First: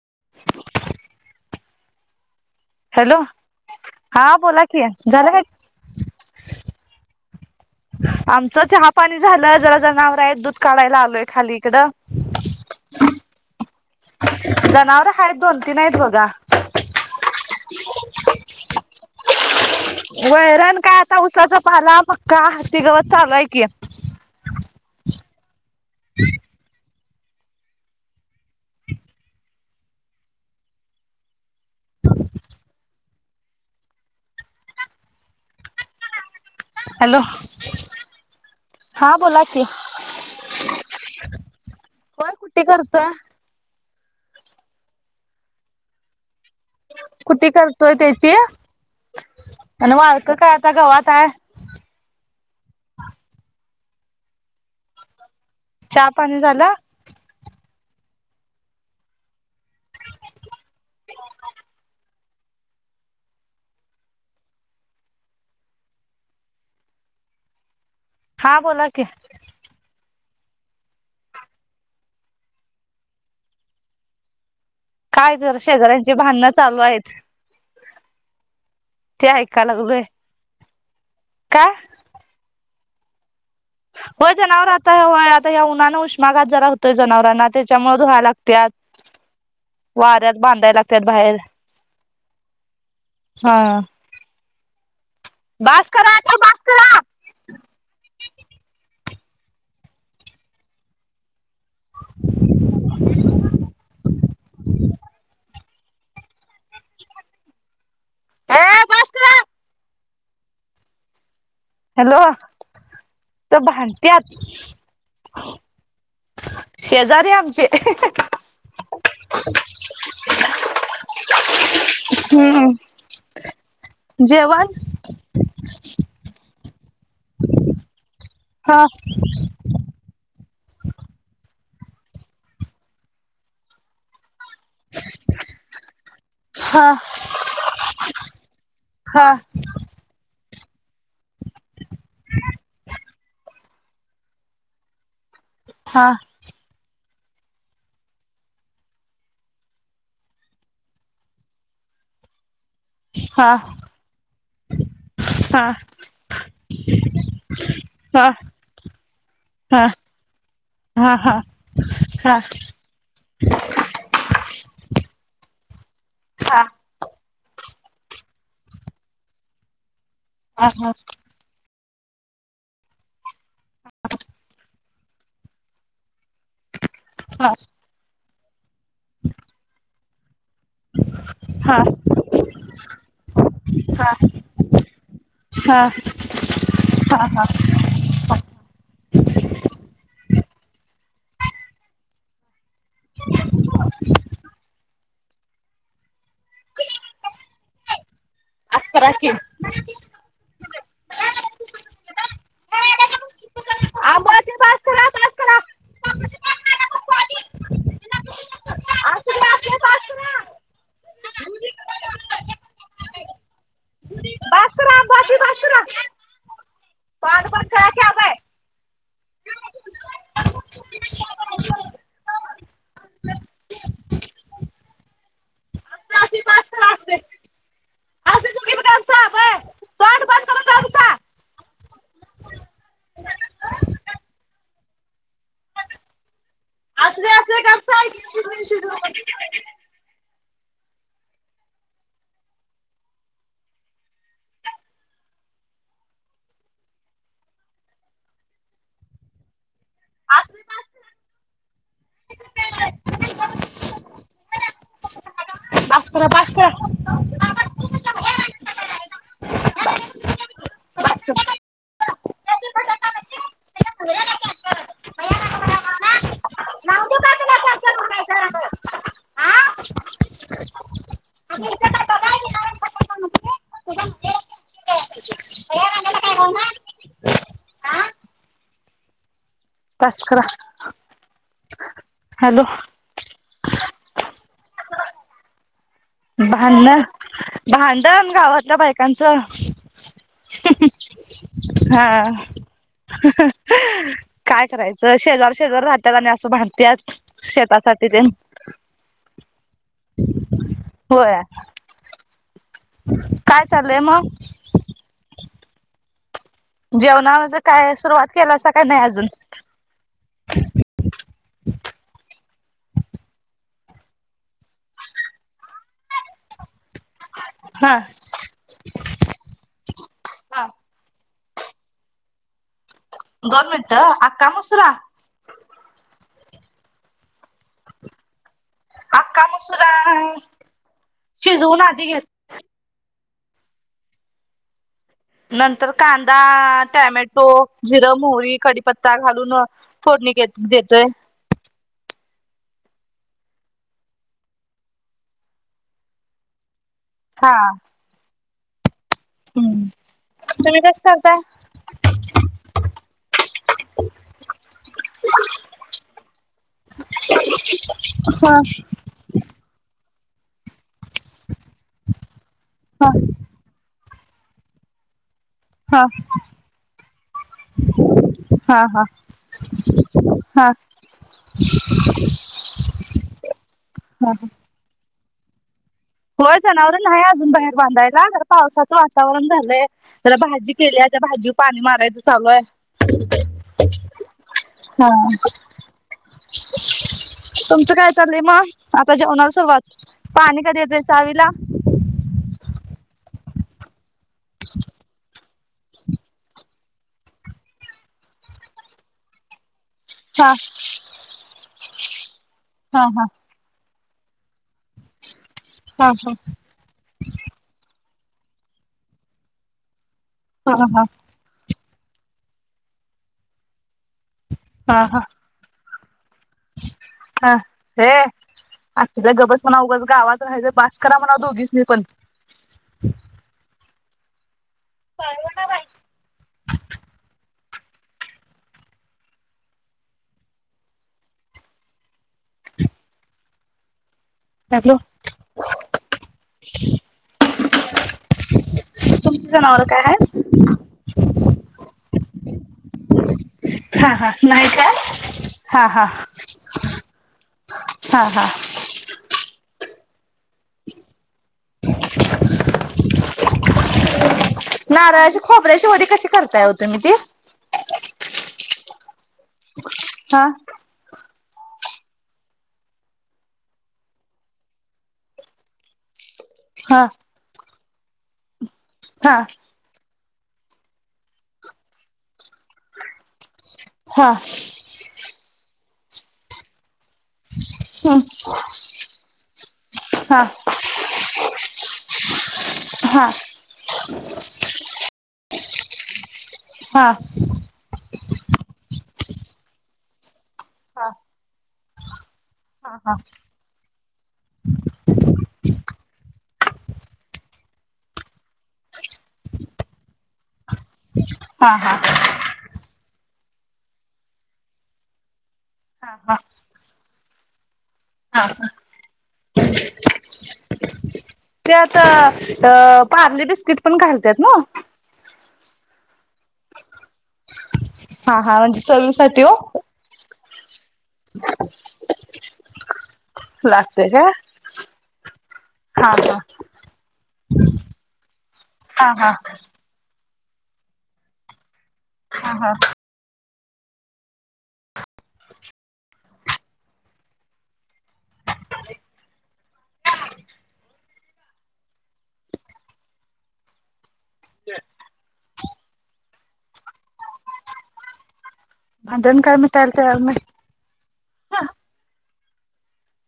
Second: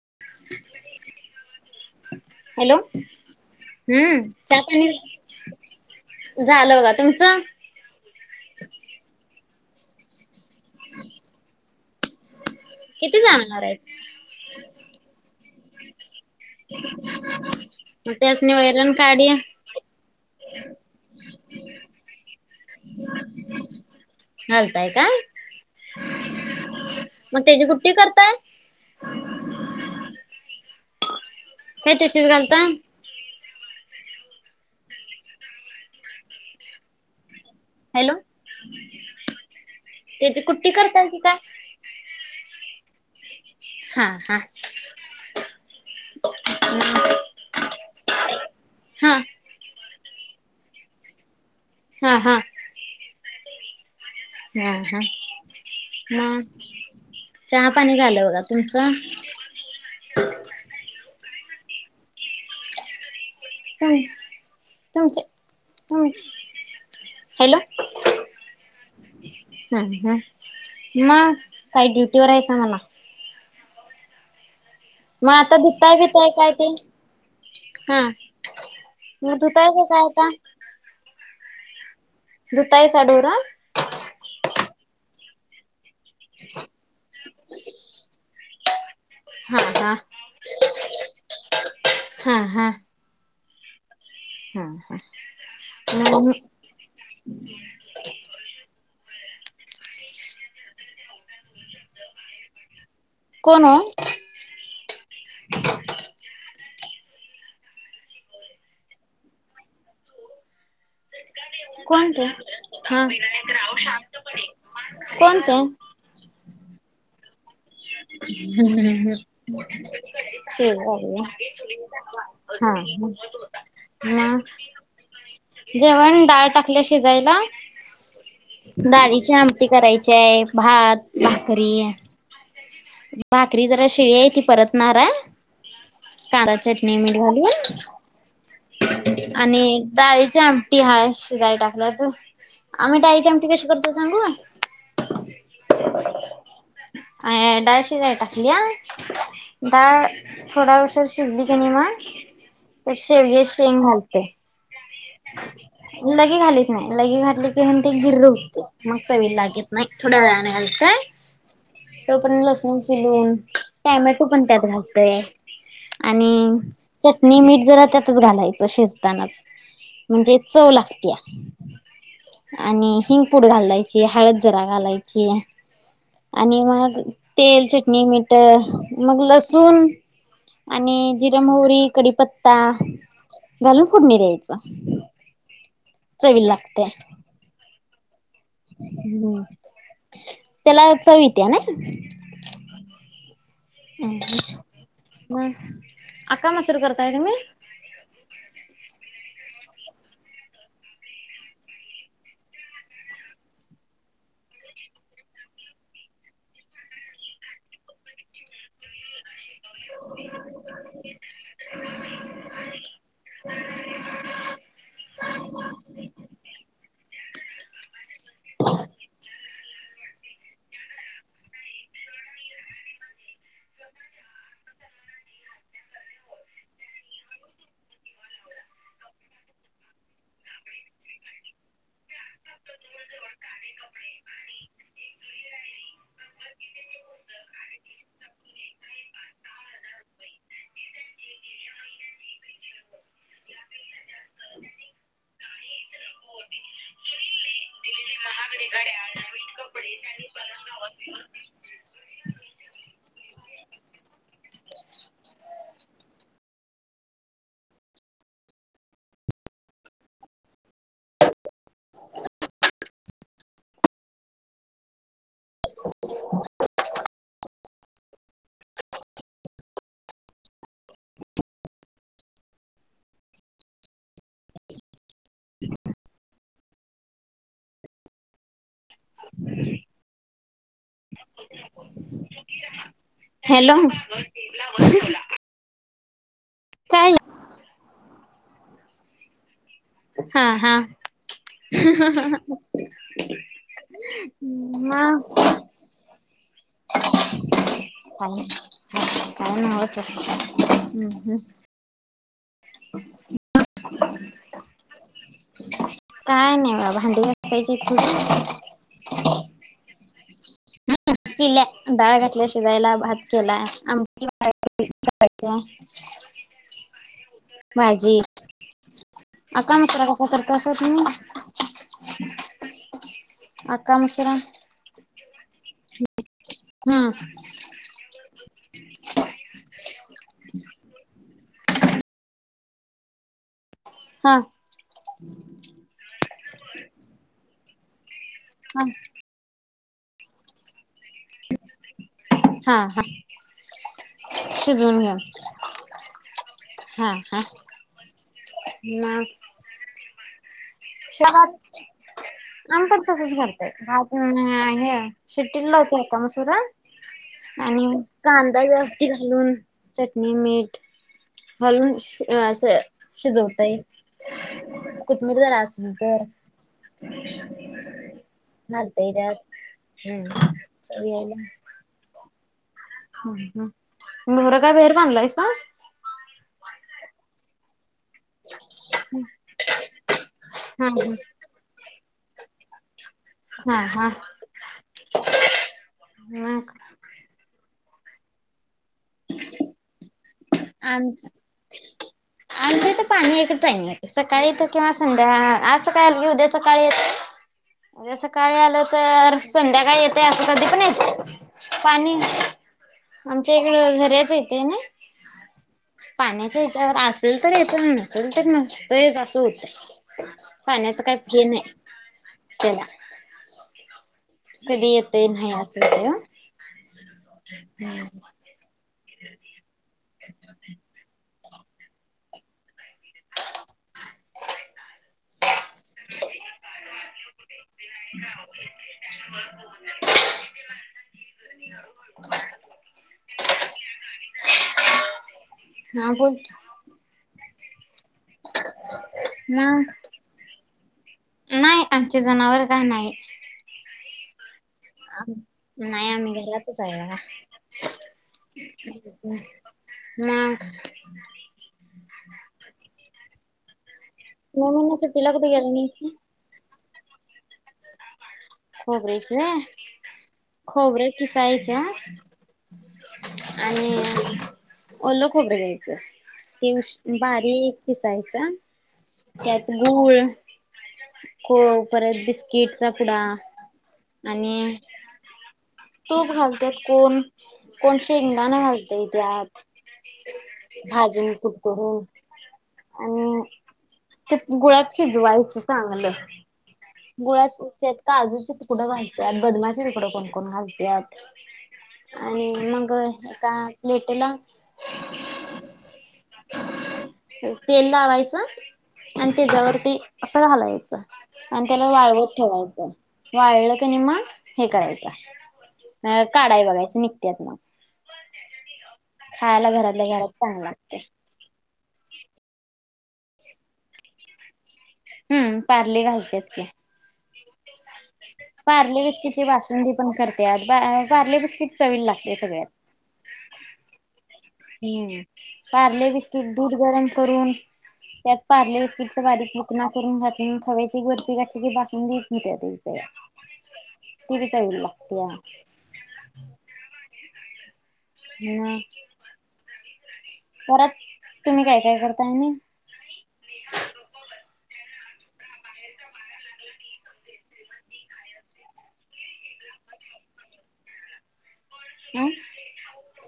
[inaudible] Hello हम्म हा बोला की चापानी झालं काय झालं बघा, तुमचं? आमचं चहापाणी झालं, जरा जनावरं आहेत दूध काढायला आलोय खाली इकडं. किती जाणणार आहेत? दोन-तीन आहेत बघा. म त्यासनी वैरण काडी वैरण काय आता उसाचा पाला पक्का, हत्ती गवात चालूयं की. घालताय का? [inaudible] मग तेची कुट्टी करताय? हे तशीच घालता? हॅलो हॅलो हा बोला की त्याची कुट्टी करता की काय होय कुट्टी करतोय. हा हा कुट्टी करतोय त्याची हा आणि वाळकं काय आता गवात हाय. हा हा. हा हा चहा पाणी म झालं चहा पाणी झालं बघा, तुमचं? तुम तुमचे तुम् हॅलो हा बोला की. हम ह म काय ड्युटीवर हायसा म्हणा. मग काय आता जरा धुतांय शेजाऱ्यांची भीतांय भांडणं काय ते? चालू आहेत हा ते मग ऐका धुताय कसं लागलोय आता? काय? धुताईसा डोरं होय जनावर आता आता या उन्हानं उष्माघात जरा होतोय जनावरांना त्याच्यामुळं धुयाय लागत्यात. हा हा. तर बाहेर हा हा हा हा हा बासं करा आता बासं करा. [inaudible] कोण? [inaudible] ये बास करा. कोण हॅलो ते हा तर भांडत्यात कोण ते? [inaudible] शेजारे आमचे हम्म हम् हम् स अ. हम्म हा ह जेवण जेवण डाळ ल्या शिजायला हा डाळीची आमटी करायचे आहे भात. भाकरी भाकरी जरा शिव्या आहेती. परतणार आहे कांदा हा चटणी मीठ घालून. हा आणि डाळीची आ. हाय शिजाई टाकला तर आम्ही डाळीची आमटी कशी करतो सांगू. हा. अं डाळ शिजाय टाकल्या. डाळ थोडा उशीर शिजली कणी मग तर शेवग्याची हा शेंग घालते. हा. लगे घालीत नाही लगे घातले की मग ते गिर्र हा होते मग चवी लागेत हा नाही थोड्या वेळाने हा हा. हा तोपर्यंत पण लसूण शिलून टोमॅटो पण त्यात घाल. आणि हा चटणी मीठ जरा त्यातच घालायचं शिजतानाच. म्हणजे चव लागते आणि हिंगपूड घालायची हळद जरा घालायची. आणि मग हा हा तेल चटणी मीठ मग लसूण आणि जिरं मोहरी हा कढीपत्ता घालून फोडणी हा चवील लागते. [inaudible] त्याला चव येत्या नाय. [inaudible] हम अक्का मसूर करताय तुम्ही आज करा की अ पास पास. [inaudible] बास करा. पाठ पण करा की आबा ह. असुद्या असू दे गप्प बसा. [inaudible] [inaudible] बास करा बास करा. [inaudible] [inaudible] तचकरा. हॅलो. भांडण काय भांडण गावातल्या बायकांच. हा हा. हा काय करायचं मग शेजार शेजार राहतात आणि असं भांडतत शेतासाठी ते काही काही नावत हम्म हम्. होय काय चालय मग काय नाही बा भांडी जेवणाचं घसायची काय सुरुवात केलासा काय नाही थोडी अजून ह तिल्या डाळ घातल्या शिजायला भात केला आम करायचं. हा भाजी अका मसुरा कसा करत असा तुम्ही [inaudible] दोन मिनिट हा अका मसुरा हम आ काम असल. [inaudible] शिजवून आधी घेत हा. नंतर कांदा, टॅमॅटो, जिरं, मोहरी, हा कडीपत्ता घालून फोडणीे देत देतय. हा हा. शिजून घ्याल. हा हा. ना. हम्म तुम्ही कस करताय. आम्ही पण तसच करतय वाफ देउन हे शिट्टच लावते मसुरा आणि हा कांदा वस्ती घालून चटणी मीठ घालून अस हा शिजवता ये. मरध हा राजसनकर हा हा हा [unintelligible] [unintelligible] ह ह हा जनावर काय बाहेर बनलायसा. होय जनावरला हाहे अजून बाहेर बांधाय. ह जरा पावसाचं वातावरण झालंय जरा भाजी हा केली त्या भाजीवर पाणी मारायचं चालूये. हा हा. हा. मग तुमचं काय चाललंय मग आता जेवणाला सुरुवात पाणी कधी येते आमच चावीला. आमच्या ईथ पाणी एक टाम येत सकाळी येत किंवा संध्या आज सकाळ की उद्या सकाळी येत. म्हणजे सकाळी आलं तर संध्याकाळी येत ते हा असं कधी पण येत पाणी हा हा आमच्या इकड झरे येते ना हा हा पाण्याच्या हच्यावर असेल तर येत असल तर नसत येत असं होतय हा पाण्याच काय फ्री नाय. चला. कधी हा येत हा नाही अस असते. अ् गबस म्हणा उगंच गावात राहायचं बास करा म्हणा दोघीसनी पण. कळव ना बाई. [inaudible] [inaudible] हॅलो हा बोल. तुमच मग जनावर काय हाहेस. नाही आमचे जनावर काय नाही. हा हा. नाही काय? हा हा नाही आम्ही हा हा [unintelligible] ना. [inaudible] [unintelligible] महिन्यात सुट्टीला नाराळाची कुठे गेला खोबऱ्याची नाहीस वडी कशी करताय ओ तुम्ही ती. खोबरे किवा हा खोबरे किसायच, आणि ओल खोबरं घ्यायचं. ते उष हा बारीक कीसायच हा त्यात गूळ को परत बिस्किटचा पुडा हा आणि तो घालत्यात. कोण कोण हम्म शंगदाण घालतय त्यात. हा भाजून कुठून. हा आणि ते गुळाात शिजवायचं चांगलं. हा. गुळात काजूचे तुकडं घासतात बदमाचे तुकडं कोण कोण घासतात आणि मग हा हा हा एका प्लेटीला तेल लावायचं आणि त्याच्यावरती असं घालायचं आणि हा त्याला हा हा वाळवत ठेवायचं. वाळलं क नई मग हे करायचं. अ हा काढाय बघायच निघत्यात मग हा हा खायला घरातल्या घरात चांगल लागतंय त्या त अ पार्ले बिस्किट पण घालतात ना हम्म पार्ले घालत्यात की. हा हा म्हणजे पार्ले बिस्किटची चवीसाठी ओ. बासुंदी पण करत्यात. पार्ले बिस्किट चवील लागते सगळ्यात लागतय काय? हम्म पारले हा हा बिस्कीट दूध गरम करून त्यात पार्ले बिस्किट चा हा बारीक मुकना करून ह्यात खव्याची बर्फी घातली की बासुंदी हा हा होत्याती तयार. तिरीचवील लागतेया हम् बऱ्यात. तुम्ही काय काय करताय ना भांडण काय मिटायल तयार न्हाय. ह अम?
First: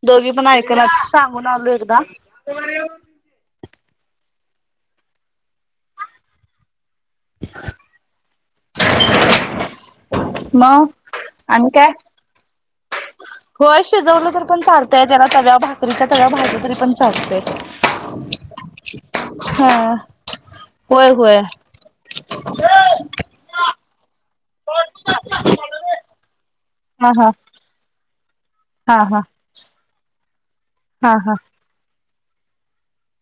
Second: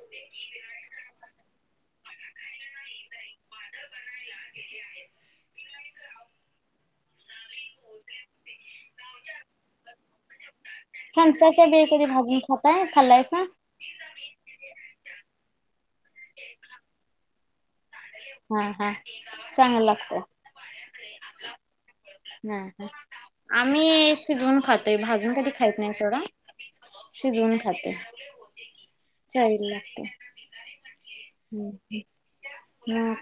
दोघी पण ऐकनायेत सांगून आलो एकदा [unintelligible] मग फणसाच्या आणि् बिया काय कधी भाजून खाताय खाल्लायसा हो शिजवलं तरी पण चारतय त्याला तव्या भाकरीच्या तव्या भाजल्या तरी पण चारतय हा हा चांगलं लागतं होय होय ना ह आम्ही शिजवून खातोय भाजून कधी खात नाही सोडा. हा हा शिजवून खात. हा हा जड लागतं. हा हा हम्म. हम्म. म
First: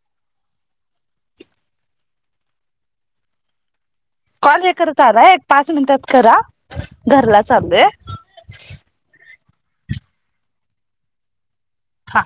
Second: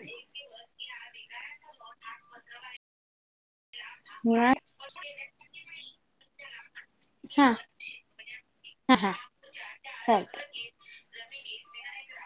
मग कॉल हे करत आलाय, पाच मिनिटात करा घरला चाललोय. चालते हा